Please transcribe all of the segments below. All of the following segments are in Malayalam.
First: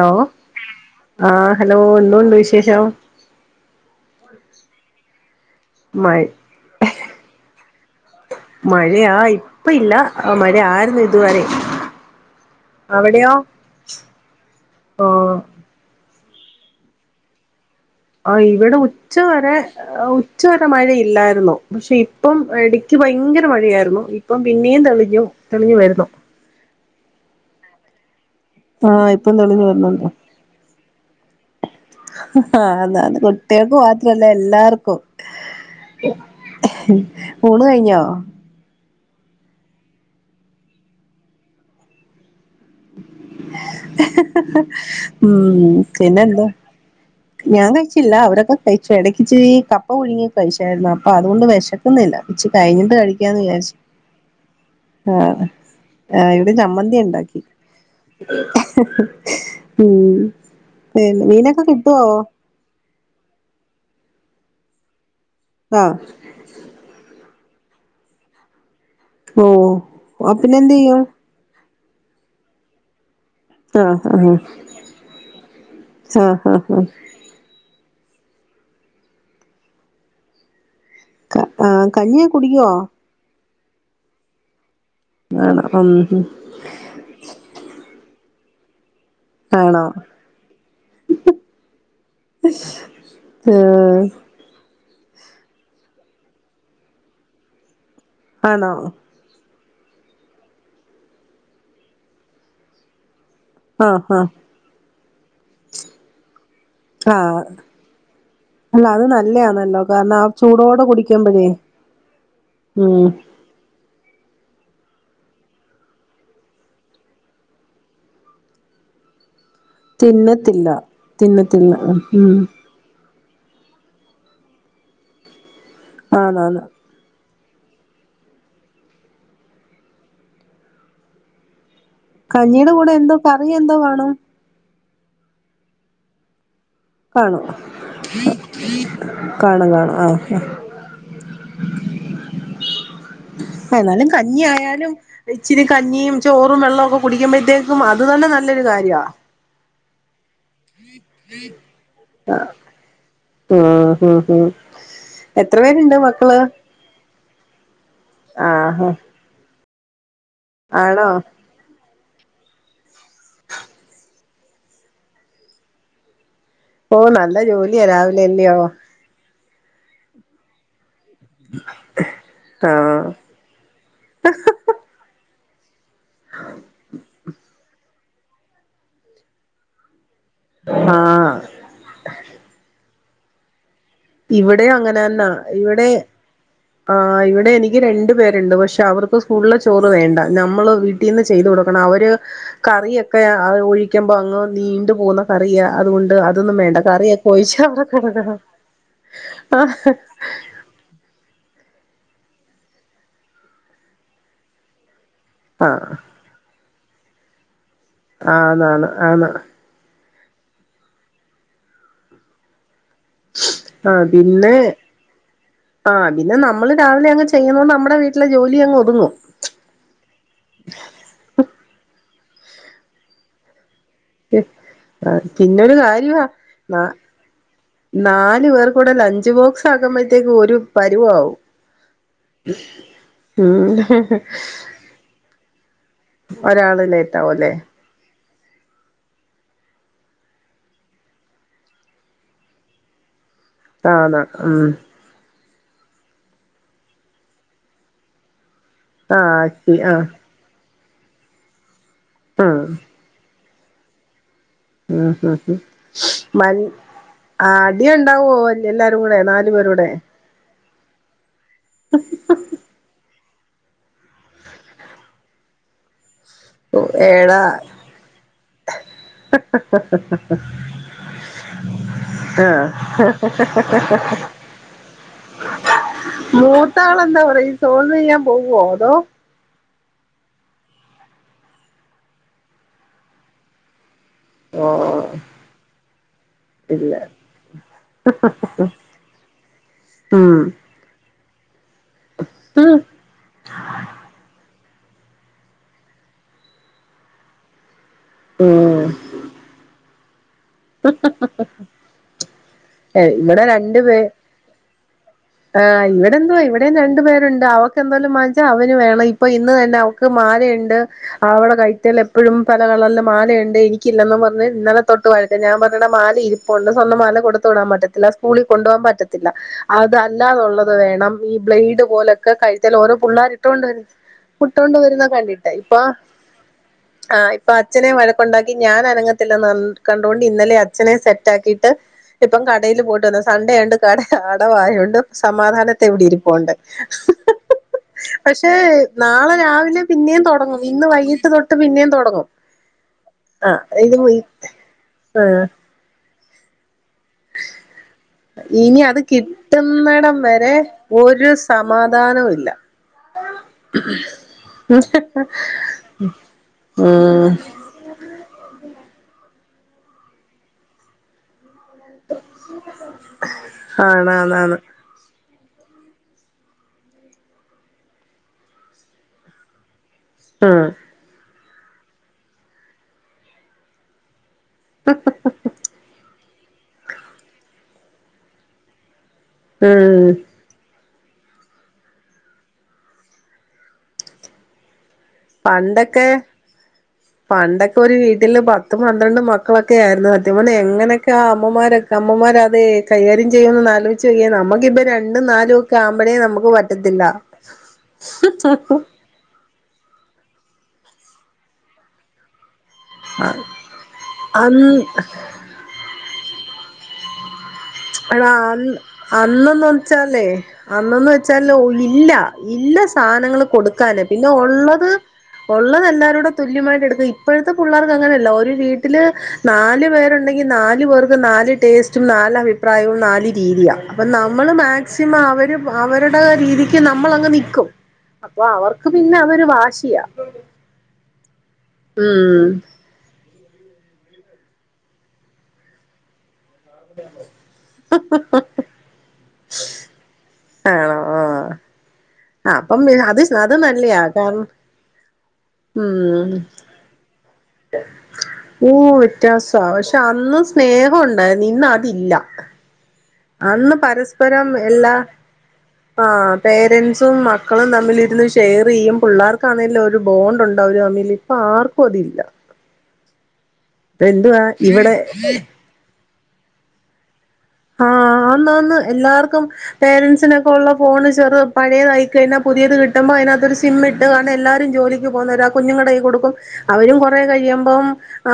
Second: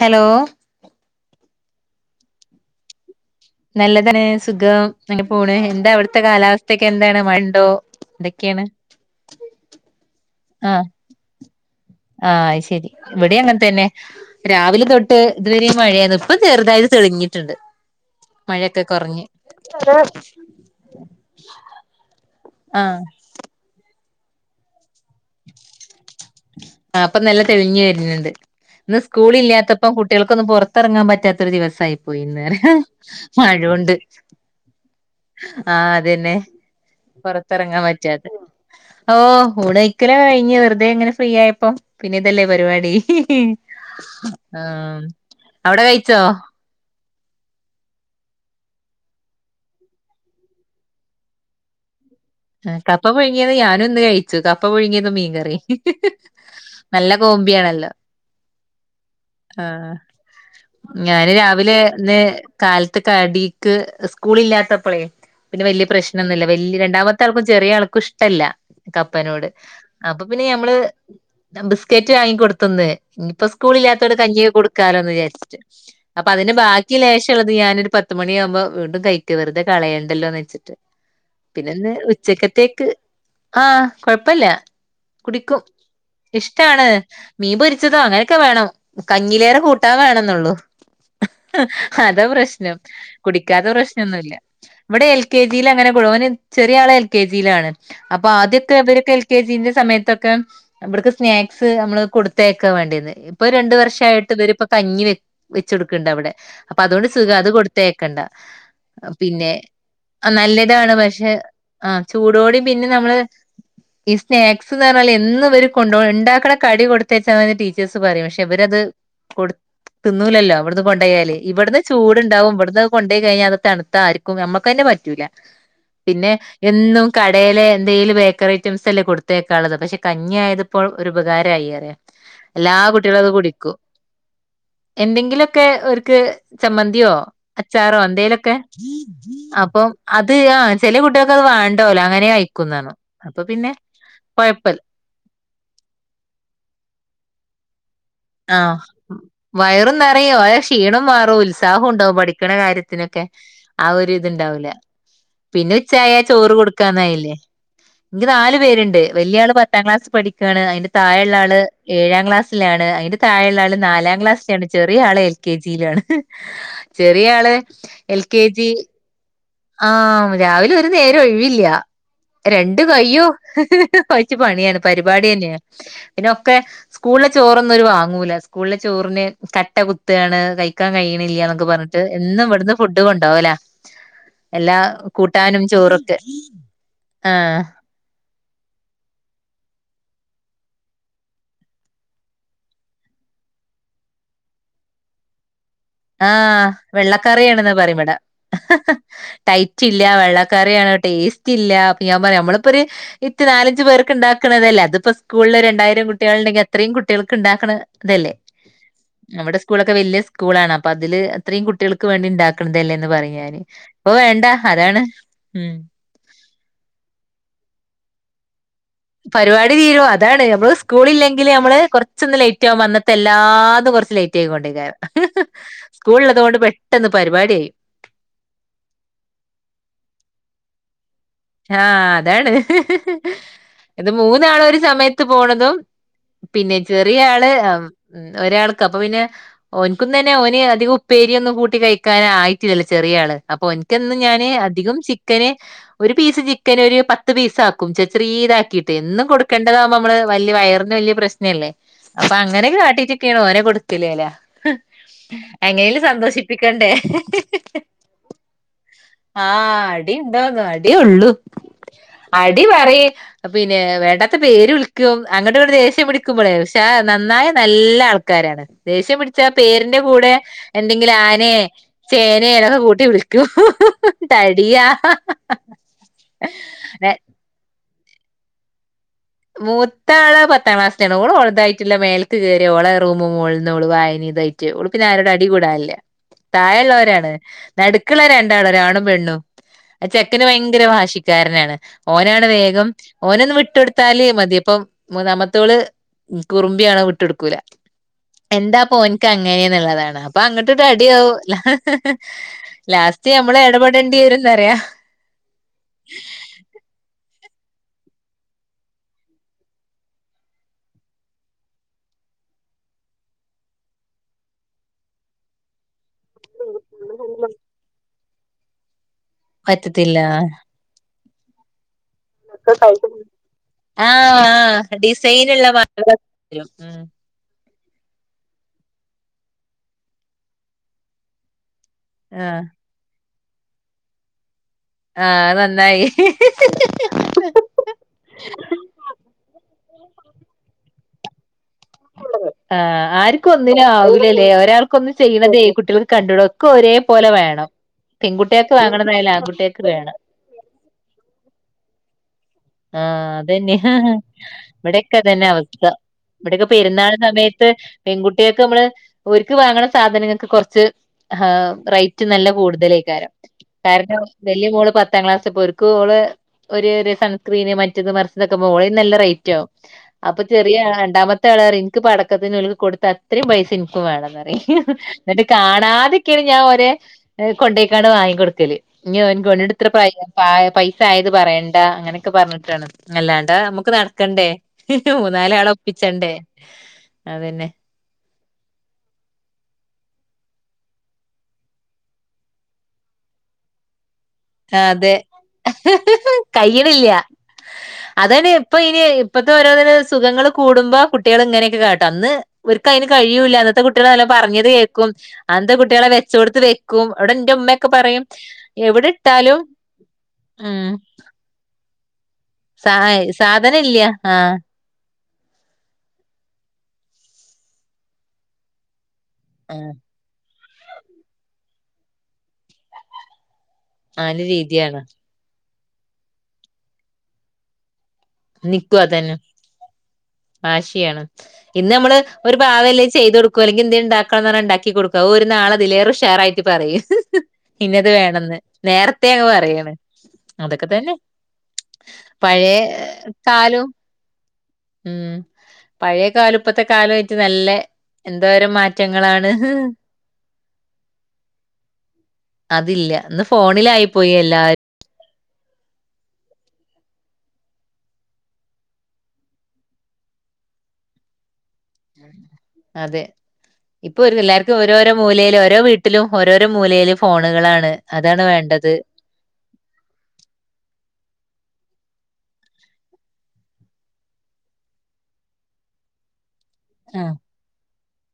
ഹലോ ആഹ് ഹലോ എന്തുണ്ട് വിശേഷം? നല്ലതന്നെ സുഖം. അങ്ങനെ പോണ്. എന്താ മഴ അവിടുത്തെ കാലാവസ്ഥക്കെ എന്താണ് മഴണ്ടോ? എന്തൊക്കെയാണ് മഴയാ ഇപ്പ ഇല്ലാ. ആഹ് മഴ ആരുന്നു ഇതുവരെ ആഹ് ശരി. അവിടെയോ വിടെ അങ്ങൻ തന്നെ രാവിലെ തൊട്ട് ആഹ് ഇതുവരെ മഴ. യേന്നു. ഇപ്പ ചെറുതായിട്ട് തെള്ഞ്ഞ്ട്ട്ണ്ട്. ആഹ് ഇവിടെ ഉച്ചവരെ ഉച്ചവരെ മഴയില്ലായിരുന്നു. പക്ഷെ ഇപ്പം ഇടക്ക് ആഹ് ക്ക് ഭയങ്കര മഴയായിരുന്നു. ഇപ്പം പിന്നെയും തെളിഞ്ഞു തെളിഞ്ഞു വരുന്നു. ആഹ് പ്പം നല്ല തെളിഞ്ഞു വരുന്നുണ്ട്. ഇന്ന് ആഹ് ഇപ്പം തെളിഞ്ഞു സ്കൂളില്ലാത്തപ്പം വരുന്നുണ്ട് കുട്ടികൾക്കൊന്നും പുറത്തിറങ്ങാൻ പറ്റാത്ത ഒരു ദിവസ് സായി പോയിന്നറിയ. അതാണ് കുട്ടികൾക്ക് മഴൊണ്ട് മാത്രല്ല എല്ലാർക്കും ആഹ് അതെന്നെ ഊണ് പൊറത്തെങ്ങാൻ കഴിഞ്ഞോ പറ്റാതെ ഓഹ് ഊണയിക്കാലൊക്കെ കിഞ്ഞ് വെറുതേ ഇങ്ങനെ ഫ്രീ ആയപ്പൊ പിന്നെ ഇതല്ലേ പരിപാടി ആഹ് ഉം അവിടെ കഴിച്ചോ പിന്നെന്താ ഞാൻ കഴിച്ചില്ല അവരൊക്കെ കഴിച്ചു എടക്കി കപ്പ പുഴുങ്ങി കഴിച്ചായിരുന്നു അപ്പൊ അതുകൊണ്ട് വെശക്കുന്നില്ല കപ്പ പുഴുങ്ങിയത് ഞാനും ഇന്ന് കഴിച്ചു കപ്പ പുഴുങ്ങിയത് ആഹ് മീൻകറി ആഹ് ഇവിടെ ചമ്മന്തി നല്ല കോ ഉണ്ടാക്കി കോമ്പിയാണല്ലോ ആഹ് ഉം പിന്നെ മീനൊക്കെ കിട്ടോ പിന്ന കാൽത്ത് കടീക്ക് സ്കൂള് ഇല്ലാത്തപ്പളേ പിന്നെ വല്ല്യ ആഹ് പ്രശ്നൊന്നുല്ല വല്ല്യ രണ്ടാമത്തെ ആൾക്കും ചെറിയ ആൾക്കും ഇഷ്ടല്ല ഓ കപ്പനോട് അപ്പൊ ആ പിന്നെ എന്ത് ഞമ്മള് ചെയ്യും ബിസ്കറ്റ് വാങ്ങിക്കൊടുത്തുന്ന് ഉം ഇപ്പോ സ്കൂള് ആഹ് ഇല്ലാത്തോണ്ട് ആഹ് കഞ്ഞി കൊടുക്കാലോന്ന് വിചാരിച്ചിട്ട് അപ്പൊ ആഹ് അതിന്റെ ആഹ് ബാക്കി ലേശള്ളത് ഞാനൊരു പത്ത് മണിയാകുമ്പോ വീണ്ടും കൈക്കേ വെറുതെളയേണ്ടല്ലോന്ന് വെച്ചിട്ട് ക ആഹ് കഞ്ഞി ഒ [unintelligible] ക്കത്തേക്ക് ആഹ് കൊഴ്പ്പല്ല കുടിക്കും ആണോ ഉം ഉം ഇഷ്ടാണ് മീം പൊരിച്ചതോ അങ്ങനെയൊക്കെ വേണം കഞ്ഞിലേറെ ആണോ കൂട്ടാൻ വേണന്നൊള്ളു അതാ പ്രശ്നം കുടിക്കാത്ത ഏഹ് പ്രശ്നൊന്നുല്ലാ ഇവിടെ എൽ കെ ജിയിൽ അങ്ങനെ കൊടു ഓന് ചെറിയ ആളെ എൽ കെ ജിയിലാണ് അപ്പൊ ആണോ ആദ്യൊക്കെ ഇവരൊക്കെ എൽ കെ ജിന്റെ സമയത്തൊക്കെ ഇബട്ക്ക് സ്നാക്സ് നമ്മള് കൊടുത്തയക്കാ വേണ്ടിന്ന് ഇപ്പൊ രണ്ട് ആഹ് ആഹ് വർഷായിട്ട് ഇവര് ഇപ്പ കഞ്ഞി വെച്ച് കൊടുക്ക്ണ്ട് അവിടെ അപ്പൊ അതുകൊണ്ട് സുഖം ആഹ് അത് കൊടുത്തയക്കണ്ട അല്ല അത് പിന്നെ നല്ലയാണല്ലോ കാരണം ആ ചൂടോടെ നല്ലതാണ് പക്ഷേ കുടിക്കുമ്പോഴേ ആഹ് ചൂടോടിം പിന്നെ ഉം നമ്മള് ഈ സ്നാക്സ്ന്നർഞ്ഞാലേ എന്നും ഇവര് കൊണ്ടോവ് ഉണ്ടാക്കണ കടി കൊടുത്തച്ചാമതീന്ന് ടീച്ചേഴ്സ് പറയും പക്ഷേ ഇവരത് കൊട് തിന്നൂലല്ലോ തിന്നത്തില്ല ഇവട്ന്ന് കൊണ്ടോയാല് തിന്നത്തില്ല ഇബട്ന്ന് ഉം ചൂടുണ്ടാവും ഇബട്ന്നത് കൊ ണ്ടോയി കഴിഞ്ഞാ അത് തണുത്താ ആര്ക്കും നമ്മുക്കന്നെ പറ്റൂല പിന്നെ ആന്നാന്ന് എന്നും കടലെ എന്തെലും ബേക്കറി ഐറ്റംസ് അല്ലേ കൊടുത്തേക്കാള്ളത് പക്ഷെ കഞ്ഞി ആയതിപ്പോൾ ഒരുപകാരമായി അറിയ കഞ്ഞിയുടെ എല്ലാ കൂടെ എന്തോ കുട്ടികളും അത് കറി എന്തോ കുടിക്കും കാണും എന്തെങ്കിലും ഒക്കെ ഓല്ക് ചമ്മന്തിയോ കാണും അച്ചാറോ എന്തേലൊക്കെ കാണും അപ്പൊ കാണും ആ അത് ആഹ് ചെല കുട്ട ത് വേണ്ടല്ലോ അങ്ങനെ കയിക്കുന്ന ർഞ്ഞു അപ്പ ആഹ് എന്നാലും കഞ്ഞി ആയാലും ഇച്ചിരി കഞ്ഞിയും ചോറും വെള്ളക്കെ കുടിക്കുമ്പോഴത്തേക്കും അ അത് തന്നെ നല്ലൊരു ആഹ് കാര്യ വയറും നിറയും അയ് ശ് ക്ഷീണും മാറും ഉത്സാഹം ഉണ്ടാവും ആ പഠിക്കണ കാര്യത്തിനൊക്കെ ആ ഉം ഒരു ഉം ഉം ഇതുണ്ടാവുല്ല എത്ര പിന്നെ പേരുണ്ട് ഉച്ചായ മക്കള് ചോറ് കൊടുക്കാനായില്ലേ ഇന്ക്ക് നാല് ആഹ് പേര്ണ്ട് വല്ല്യ ആള് പത്താം ക്ലാസ് പഠിക്കാണ് അയിന്റെ ആണോ താഴ ഇള്ള ആള് ഏഴാം ക്ലാസ്സിലാണ് അയിന്റെ താഴെള്ള ആള് നാലാം ക്ലാസ്സിലാണ് ചെറിയ ആള് എൽ കെ ജി ലാണ് ഓ ചെറിയ നല്ല ആള് ജോലിയാ എൽ രാവിലെ കെ അല്ലയോ ജി ആഹ് രാവിലെ അത് നേരം ഒഴിവില്ല രണ്ട് ആഹ് കയ്യോ കുയച്ച് പണിയാണ് പരിപാടിയന്നെ പിന്നോക്കെ സ്കൂളിലെ ചോറൊന്നും ഒരു വാങ്ങൂല സ്കൂളിലെ ചോറിന് കട്ട കു ത്താണ് കഴിക്കാൻ ആഹ് കയിണില്ല എന്നൊക്കെ പറഞ്ഞിട്ട് എന്നും ഇവിടുന്ന് ഫുഡ് കൊണ്ടോകല ഇവിടെ അങ്ങനെന്നാ ഇവിടെ ആ ഇവിടെ ആഹ് എനിക്ക് രണ്ട ണ്ട് പക്ഷെ അവർക്ക് സ്കൂ ചോറ് വേണ്ട നമ്മൾ വീട്ടിൽന്ന് ചെയ്ത് കൊടുക്കണം അവ കറൊെ ഒഴിക്കുമ്പോ അങ്ങ് നീണ്ടു പോകുന്നക്കറിയാ ആഹ വെള്ളക്കറിയണെന്നാ അവിടെ പറയ്പടാ കിടക്കണം ടൈറ്റ്ല്ല വെള്ളക്കറി ടേസ്റ്റ് ഇല്ല ഞാൻ പറയാ നമ്മളിപ്പോൊ ഒരു ഇ നാലഞ്ച പേർക്ക് ഉണ്ടാക്കണതല്ലേ അത് സ്കൂളില് ആഹ് രണ്ടായിരം കുട്ടികള ഉണ്ടെങ്കിൽത്രയും കുട്ടികൾക്ക് ഉണ്ടാക്കാണ് അതല്ലേ ആന്നാന്ന് ആന്ന് നമ്മടെ സ്കൂളൊക്കെ വലിയ സ്കൂളാണ് അപ്പ അല് അത്രയും കുട്ടികൾക്ക് വേണ്ടി ഉണ്ടാക്കണ്ടതല്ല ആഹ പിന്നെ ഉം ആഹ പിന്നെ നമ്മള് രാവിലെ അങ്ങങ് ചെയ്യുന്നത്ണ്ട് നമ്മുടെ വീട്ടിൽ ജോലി അും പരിപാടി തീരുും അതാണ് നമ്മള് സ്കൂള ഇല്ലെങ്കിൽ നമ്മള് കൊറച്ചൊന്ന് ലേറ്റ് ആക വന്നത്തെ എല്ലാ കുറച്ച് ലേറ്റ് ആയിൊണ്ടിരിക്ക പിന്നൊരു സ്കൂളള്ളത് കൊൊണ്ട് പെട്ടെന്ന് പരിപാടി ആായി നാലല് പേർ കൂടെ ലഞ്ച് ബോക്സ് ആകുമ്പോഴത്തേക്ക്ും ഒരു പരുവവും ആഹ അതാണ് ഉം ഇത് മൂന്നാള ഒരു സമയത്ത് പോണതും പിന്നെ ഒരാള് ലേറ്റ് ചെറിയ ആള് ആവുല്ലേ ഉ ഒരാൾക്ക് അപ്പൊ പിന്നെ ഓനിക്കൊന്ന തന്നെ ഓന് അധികം ഉപ്പേരിയൊന്നും കൂട്ടി കഴിക്കാന ആയിട്ടില്ലല്ലോ ചെറിയള് അപ്പൊ എനിിക്കന്ന് ആന്ന് ഞാന് ഉം അധികം ചിക്കന് ഒരു പീസ് ചിക്കൻ ഒരു പത്ത് പീസ് ആാക്കും ചെറ ഇതാക്കിയിട്ട് എന്നും ആഹ് അട്ടി കൊടുക്കേണ്ടതാവകുമ്പൾ ആഹ് നമ്മള് വലിയ വയർ വലിയ പ്രശ്നല്ലേ അപ്പൊ ഉം അങ്ങനെെ കാട്ടീട്ട്ീണോ ഓനെ കൊടുത്തില്ലേ അല്ല ഉം ഉം ഉം എങ്ങനെിലും മൻ സന്തോഷിപ്പിക്കണ്ടേ അടി ഉണ്ടാവോ എല്ലാരും കൂടെ നാലു പേരൂടെ ആടി ബഗാടി അടി ഉള്ളു അടി പറയ പിന്നെ വേണ്ടാത്ത പേര് വിളിക്കോ അങ്ങട്ട ഒരു ദേഷം പി ുമ്പോ പക്ഷെ ഏടാ നന്നായി നല്ല ആൾക്കാരാണ് ദേഷ്യം പിടിച്ച പേരിന്റെ കൂടെ എന്തെങ്കില ഞാനേ ആഹ് ചേനനൊക്കെ കൂട്ടി വിളിക്കൂ തടിയാ മൂത്താളെ എന്താ പറ സോൾന്ന് ചെയ്യാൻ പോവോ അതോ മൂത്ത ആള് പത്താം ക്ലാസ്സാണ് കൂടെ ഉളുതായിട്ടുള്ള മേൽക്ക് കയറിിയോള റൂമ് മു ഇതായിട്ട് ഉ പിന്നെ ഓഹ് ആരുടെ അടി കൂടല്ലേ താഴ ഇല്ല ഉുള്ളവരാണ് നടുക്കുള്ള രണ്ടാളരാണും പെണ്ണും അ ഉം ചെക്കന് ഭയങ്കര ഭാഷ ാരനാണ് ഓനാണ് ഉം വേഗം ഓന ഒന്നന്ന് വിട്ടടു മതി അപ്പം മൂന്നാമത്തോള് കുറുമ്പിയ ആണോ വിട്ട എടുക്കൂല എന്താ ഉം പോ എനിക്ക് അങ്ങനെയന്നുള്ളതാണ് അപ്പൊ അങ്ങട്ടട്ട് അടിയാവ ലാസ്റ്റ് നഞമ്മള ഇടപെടേണ്ടി വരുംന്ന്റിയ ആ് ഇവിടെന്തോ ഇവിടെന്ന് രണ്ടു പേരുണ്ട് അവക്ക് എന്തലും വങ്ങിച്ച അവന് വേണം ഇപ്പ ഇന്ന് തന്നെ അവക്ക് മരുണ്ട് അവവിടെ കഴറ്റൽ എപ്പോഴും പല കളറില്ും മാലയുണ്ട് എനിക്കില്ലന്നന്ന് പറഞ്ഞ ഇന്നലെ തൊട്ട് വഴ ഞാൻഞ്ഞട്ട മാല ഇപ്പ ഉണ്ട് സ്വംമാാല കൊടുത്ത് വിടാൻ പറ്റത്തില്ല സ്കൂളിൽ കൊണ്ട പോകാൻ പറ്റത്തി പറ്റത്തില്ല അതല്ലാന്നുള്ളത് വേണം ഈ ബ്ലെയഡ് പോലെ കഴിച്ചാൽ ഓരോ പിള്ളേരി ആഹ് ഇട്ടൊണ്ട്ട്ടോണ്ട് ആഹ് വരുന്ന കണ്ടിട്ട് ഡിസൈനുള്ള ഇപ്പൊ മാല വരും ഉം ആ ഇപ്പൊ അച്ഛനെ വഴക്കുണ്ടാക്കി ഞാൻ അനങ്ങത്തില്ല കണ്ടുകൊണ്ട് ഇന്നലെ അച്ഛനെ സെറ്റാക്കി് ് ഇപ്പം ആഹ് കടൽ പോയിട്ട് വന്ന സൺണ്ടേണ്ട് കട അടവായ ണ്ട് ആഹ് സമാധാനത്തെ എവിടെ നന്നായി ഇരിപ്പോണ്ട് പക്ഷെ നാളെ രാവിലെ പിന്നെയും തുടങ്ങും ഇന്ന് വൈകിട്ട് തൊട്ട് പിന്നെയും തുടങ്ങും ആഹ ആർക്കും ആഹ് ഒന്നിനും ഇത് ആവൂലല്ലേ ഒരാർക്ക ഒ ആഹ് ചെയ്യണതേ കുട്ടികൾ കണ്ടട ഒക്കെ ഒരേ പോോലെ വേണം പെൺകുട്ടികൾക്ക് ഇനി അത് വാങ്ങണതായാലും ആൺകുട്ടികൾക്ക് വേണം കിട്ടുന്നിടം വരെ ഒരു സമാധാനവും ഇല്ല ആഹ അതന്നെയ മടക്ക തന്നെ അവസ്ഥ ഇവിടെൊക്കെ പെരുന്നാൾ ഉം സമയത്ത് പെൺകുട്ടിയൊക്കെ നമ്മള് ഒരുക്ക് വാങ്ങണ സാധനങ്ങൾക്ക് കുറച്ച് ആഹ റേറ്റ് നല്ല കൂടുതലായി കാരം കാരണം ആണാന്നാണ് വലിയ മോള് പ പത്താം ക്ലാസ്സിൽ പോർക്ക് ഓള് ഒരു സൺസ്ക്രീന് മറ്റത് മറച്ചതൊക്കെ്പോ ഓ നല്ലറേറ്റ് ആകും അപ്പൊ ഉം ചെറിയ രണ്ടാമത്തെ ആൾുകാർ എനിക്ക് പടക്കത്തിനന് കൊടുത്ത അത്രയും പൈസ എനിക്കും വേണം എന്നിട്ട് കാണാതൊക്കെയാണ് ഞാൻ ഒരേ കൊണ്ടേക്കാണ് വാങ്ങിിക്കൊടുത്തല് ഇനിക്ക്ോണട് ഇത്ര ഉം പ്രായ പൈസ ആയത് പറയേണ്ട അങ്ങനെ െ പറഞ്ഞിട്ടാണ് അല്ലാണ്ടാ നമുക്ക് നടക്കണ്ടേ മൂന്നാല ആളെ പണ്ടൊക്കെ ഒപ്പിച്ചണ്ടേ അതന്നെ പണ്ടൊക്കെ ഒരു വീട്ടില് പത്തും പന്ത്രണ്ടും മക്കളൊക്കെ ആയിരുന്നു അ െ എങ്ങനെയൊക്കെ ആ അമ്മമാരെ അമ്മമാർ അത കൈകാര്യം ചെയ്യുമന്ന് ആലോചിച്ച നമുക്കിപ്പ അതെ രണ്ടും നാലും ഒക്കെ ആവുമ്പോഴേ നമുക്ക് പറ്റത്തില്ല അതെ ഇപ്പൊ ഇനി ഇപ്പത്തെ ഓരോ സുഖങ്ങൾ കൂടുമ്പോ കുട്ടികൾ ഇങ്ങനെയൊക്കെ കാട്ടും അന്ന് ഒക്ക് അതിന് കഴിയൂല്ല അന്നത്തെ കുട്ടികളെ നല്ല പറഞ്ഞത് അന്ന് കേൾക്കും അന്നത്തെ കുട്ടികളെ വെച്ച കൊടുത്ത് വെക്കും ഇവിടെ എന്റെ ഉമ്മയൊക്കെ പറയും എവിടെ ഇട്ടാലും അന്നന്ന വെച്ചാലേ ഉം അന്നന്ന് വെച്ചാൽ ഇല്ല ഇല്ല സാ സാധനങ്ങള്ൾ സാധനം ഇല്ല കൊടുക്കാന് പിന്നെ ആഹ് ഉള്ളത് ഉള്ളത് എല്ലാരൂടെ തുല്യമായിട്ട് എടുക്ക ഇപ്പോഴത്തെ പിള്ളേർക്ക് അങ്ങനെയല്ല ഒരു വീട്ടില് നാലു ആഹ് പേരുണ്ടെങ്കിൽ നാല് പേർക്ക് നാല് ടേസ്റ്റും നാല അഭിപ്രായവും നാല് രീതിയ അപ്പൊ ആന്റെ നമ്മള് രീതിയാണ് മാക്സിമം അവര് അവരുടെ രീതിക്ക് നമ്മൾ അങ്ങ് നിക്കും അപ്പൊ അവർക്ക് നിക്കും പിന്നെ അതന്നെ അതൊരു വാശിയാ വാശിയാണ് ഇന്ന് നമ്മള് ഉം ഒരു പാവല്ലേ ചെയ്ത് കൊടുക്ക കുല്ലെങ്ക [unintelligible] എന്ത് ഉണ്ടാക്ക പറെ ഉണ്ടാക്കി കൊടുക്ക ഒരുനാൾ അതിലേ ഉഷാറായി പറയു ഇന്നത് വേണെന്ന് നേരത്തെ അങ്ങ് പറയാണ് അതൊക്കെ ആണോ തന്നെ ആ പഴയ അപ്പം അത് അത് കാലും നല്ലയാ കാരണം ഉം പഴയ ഉം കാലം ഇപ്പത്തെ കാലമായിട്ട് നല്ല എന്തോരം ഓ മാറ്റങ്ങളാണ് വ്യത്യാസ പക്ഷെ അന്ന് സ്നേഹം ഉണ്ടായി നിന്ന അതില്ല അതില്ല ഇന്ന് അന്ന് ഫോണിലായിപ്പോയി എല്ലാരും ആ പേരൻറ്സും മക്കളും തമ്മിലിരുന്ന് ഷെയർ ചെയ്യും പിള്ളേർക്ക്ങ്കലും ഒരു ബോണ്ട് ഉണ്ടാവ തമ ഇപ്പൊ ആർക്കും അതില്ല അതെ ഇപ്പൊ ഒരു എന്തുവാ എല്ലാവർക്കും ഇവിടെ ഓരോരോ മൂലയിലും ഓരോ വീട്ടിലും ഓരോരോ മൂലയിലും ആഹ അന്നന്ന് എല്ലാർക്കും പേരൻറ്സിനൊക്കെ ഉള്ള ഫോണ് ചെറു പഴയതയി കഴിഞ്ഞ പുതിയത് കിട്ടുമ്പോ അതിനകൊരു സിം ഇട്ട കാര എല്ലാരും ജോലിക്ക് പോകുന്ന ഒരു ആ കുഞ്ഞു കയ്ക്ക് കൊടുക്കും അവരും കൊറേ ആ കഴിയുമ്പം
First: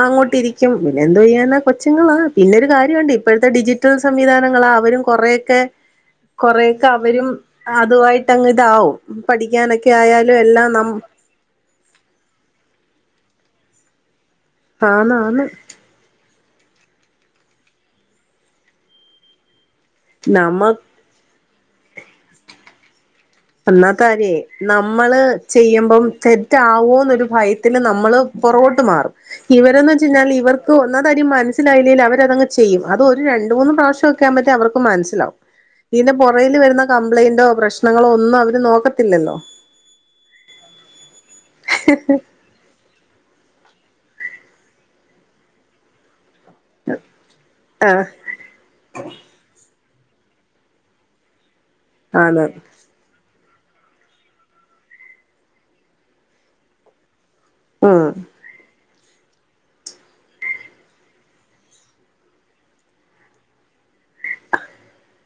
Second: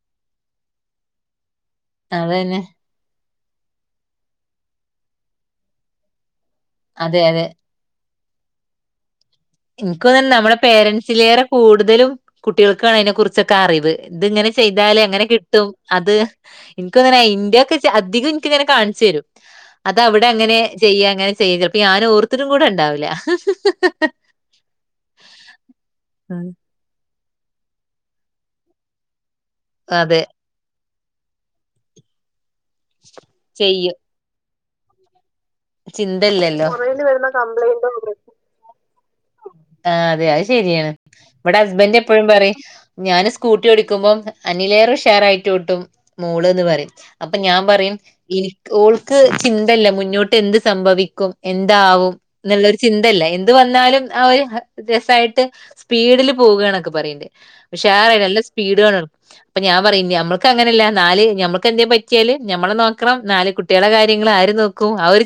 അങ്ങോട്ട് ഇരിക്കും പിന്നെ എന് ചെയെയ്യന്ന കൊച്ചങ്ങളാ അതന്നെ പിന്നെൊരു കാര്യംണ്ട് ഇപ്പോഴത്തെ ഡിജിറ്റൽ സംവിധാനങ്ങളാ അവരും കുറെൊക്കെ കൊറെേയൊക്കെ അതെ അവരും അതെ അതുയിട്ട്ങ്ങ് ഇതാവും പഠിക്കാനൊക്കെ എനക്ക് തന്ന ആയാലും നമ്മളുടെ എല്ലാം നം പേരൻറ്സിലേറെ കൂടുതലും കുട്ടികൾക്കാണ് അതിനെ കുറിച്ചൊക്കെ അറിവ് ഇത്ങ്ങനെ ചെയ്താല് എങ്ങനെ ആന്നാന്ന് കിട്ടും അത് എനിക്കൊന്നന ഇന്ത്യ ഒക്കെ അധികം എനിക്കിങ്ങനെ കാണിച്ചു വരും അത അവിടെ അങ്ങനെ നമ്മ ചെയ്യ അങ്ങനെ ചെയ്യ ചിലപ്പ ഞാന ഓർത്തരും കൂടെ ഉണ്ടാവില്ല അന്നാത്തെ കാര്യേ നമ്മള് ചെയ്യുമ്പം തെറ്റാവുമ ഭയത്തിൽ നമ്മള് പൊറകോട്ട് മാറും ഇവരന്ന് വെച്ച അതെ കഴിഞ്ഞാൽ ഇവർക്ക് അന്നത്ാര്ം മനസ്സിലായില്ലേങ്ക അവര അങ്ങങ് ചെയ്യും അത് ഒരു രണ്ട് മൂന്ന് ചെയ്യ പ്രാവിശ്യം ആകുമ്പോൾ അവർക്ക് മനസ്സിലാവും ഇതിന്റെ പുറൽ ചിന്തല്ലല്ലോ വരുന്ന പുറകിൽ കംപ്ലൈയിന്റോ കംപ്ലൈന്റും പ്രശ്നങ്ങളോ ഒന്നും അവര് നോക്കത്തില്ലല്ലോ ആ അതെ അത് ശരിയാണ് ഇവിടെ ഹസ്ബൻഡറ് എപ്പോഴും പറയും ഞാന് സ്കൂട്ടി ടിക്കുമ്പോം അനിലേറ ഷെയർ ആയിട്ട് വിട്ടും മോള്ന്ന് പറയും അപ്പൊ ഞാൻ ആഹ് പറയുംനി ഓൾക്ക് ചിന്തല്ല മുന്നോട്ട് എന്ത് സംഭവിക്കും എന്താവും ആണ് എന്നുള്ള ചിന്തല്ല ഇത് വന്നാലും ആ ഒരു രസമായിട്ട് സ്പീഡിൽ പോകുകണൊക്കെ പറയണ്ട് പക്ഷെ ആ ഉം നല്ല സ്പീഡ് വേണം അപ്പൊ ഞാൻ പറയും നമ്മക്ക് അങ്ങനല്ല നാല് നമ്മക്ക് എന്താ പറ്റിയല് നമ്മളെ നോക്കണം നാല് കുട്ടികള കാര്യം ആര് നോക്കും അവര്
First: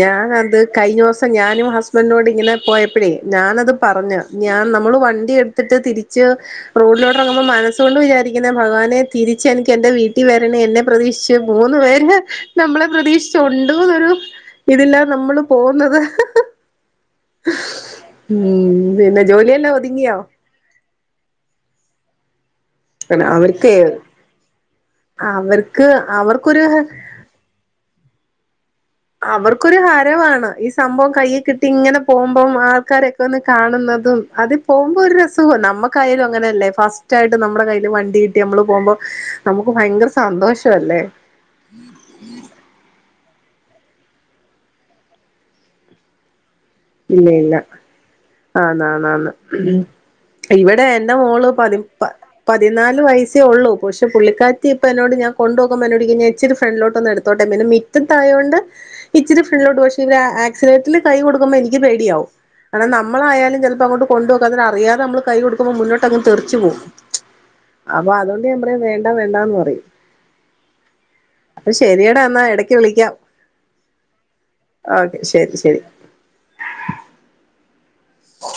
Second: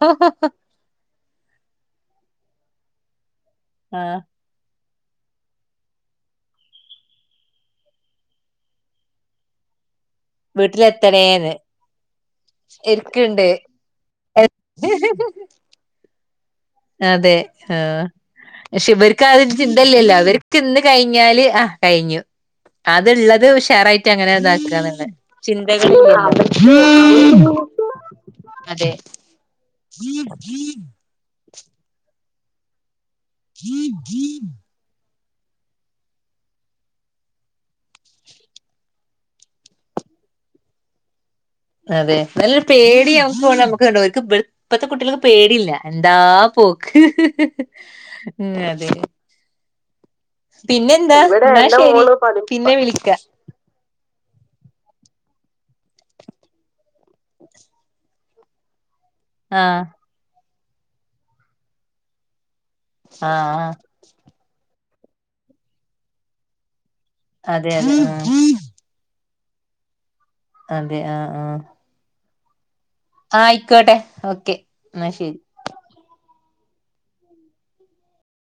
ഞാൻ അത് കഴിഞ്ഞ ദിവസം ഞാനും ഹസ്ബൻഡും ഇങ്ങനെ പോയപ്പഴേ ഞാനത് ആ പറഞ്ഞ ഞാൻ നമ്മൾ വണ്ട എടുട്ട് തിരിച്ച് റോഡിലോട്ടറങ്ങുമ്പോ മനസ്സ് കൊണ്ട് വിചാരിക്കുന്ന ഭഗവാനെ തിരിച്ച് എനിക്ക് എന്റെ വീട്ടിൽ വരണേ എന്നെ പ്രതീക്ഷിച്ച് വീട്ടിലെത്തണേന്ന് മൂന്നു പേര് നമ്മളെ പ്രതീക്ഷ ഇരിക്ക്ണ്ട് ഉണ്ടന്നൊരു ഇതില്ലാ നമ്മള് പോകുന്നത് അതെ ആ ഉം പക്ഷെ പിന്നെ ഇവർക്ക് ആ ഒരു ജോലിയെല്ലാം ചിന്തല്ലല്ലോ ഒതുങ്ങിയോ അവർക്ക് കഴിഞ്ഞാല് ആഹ് കഴിഞ്ഞു അതള്ളത് അവർക്ക് ഷെയറായിട്ട് അങ്ങനെ ഇതാക്കന്ന അവർക്ക് ചിന്തകള അവർക്കൊരു അവർക്കൊരു ഹരവാണ് ഈ സംഭവം കയ്യൽ കിട്ടി ഇങ്ങനെ പോകുമ്പം ആൾക്കാരൊക്കെ കാണുന്നതും അതി പോകുമ്പോ ഒരു ുഖ നമ്മക്കായാലും അങ്ങനെല്ലേ ഫസ്റ്റ് ആയിട്ട് നമ്മ കയ്ൽ വണ്ടി കട്ടി നമ്മള് പോകുമ്പോ നമുക്ക് ഭയങ്കര സന്തോഷ അല്ലേ അതെ നല്ലൊരു പേടിയാവ നമുക്ക്ക്ക് ഇ ഇപ്പഴത്തെ കുട്ടികൾക്ക്െ പേടല്ല എന്താ പോ ഇല്ല ഇല്ല ആ അതെ നാനന്ന് ഇവിടെ എൻന്റെ പിന്നെന്താ മോള് എന്നാ പതി ശരി പിന്നെ പതിനാല് വിളിക്ക വയസ്സേ ഉള്ളു പക്ഷെ പുള്ളിക്കാറ്റ്ി ഇപ്പ എന്നോട് ഞാൻ കൊുപോകുമോോടിക്ക ഞാൻച്ചിരി ഫ്രണ്ടിലോട്ടൊന്ന്ടുത്തോട്ടെ പിന്നെറ്റും തായോണ്ട് ഇച്ചിരി ഫ്രണ്ടിലോട്ട് ആഹ് പക്ഷെ ഇ ആക്സിഡന്റ്റൽ കൈ കൊടുക്കുമ്പോൾ എനിക്ക് പേടിയാവും കാരണം നമ്മളായാലും ആഹ് ചപ്പപ്പോ അങ്ങോ് കൊുപോക്ക അറിയതെ നമ്മള്ൈ കൊടുക്കുമോൾ മോ് അങ് തറിച്ചച്ച് പോകും അതെ അതെ അപ്പൊ അതുകൊണ്ട് ആഹ് ഞൻ പറയാ വേണ്ട വേണ്ടന്ന് പറയും അതെ ആഹ ആഹ അപ്പൊ ശരിയെടാ എന്നാ എടക്ക് വിളിക്കാം ആഹ ആയിക്കോട്ടെ ഓക്കെ എന്ന ഓക്കെ ശെരി ശരി ശരി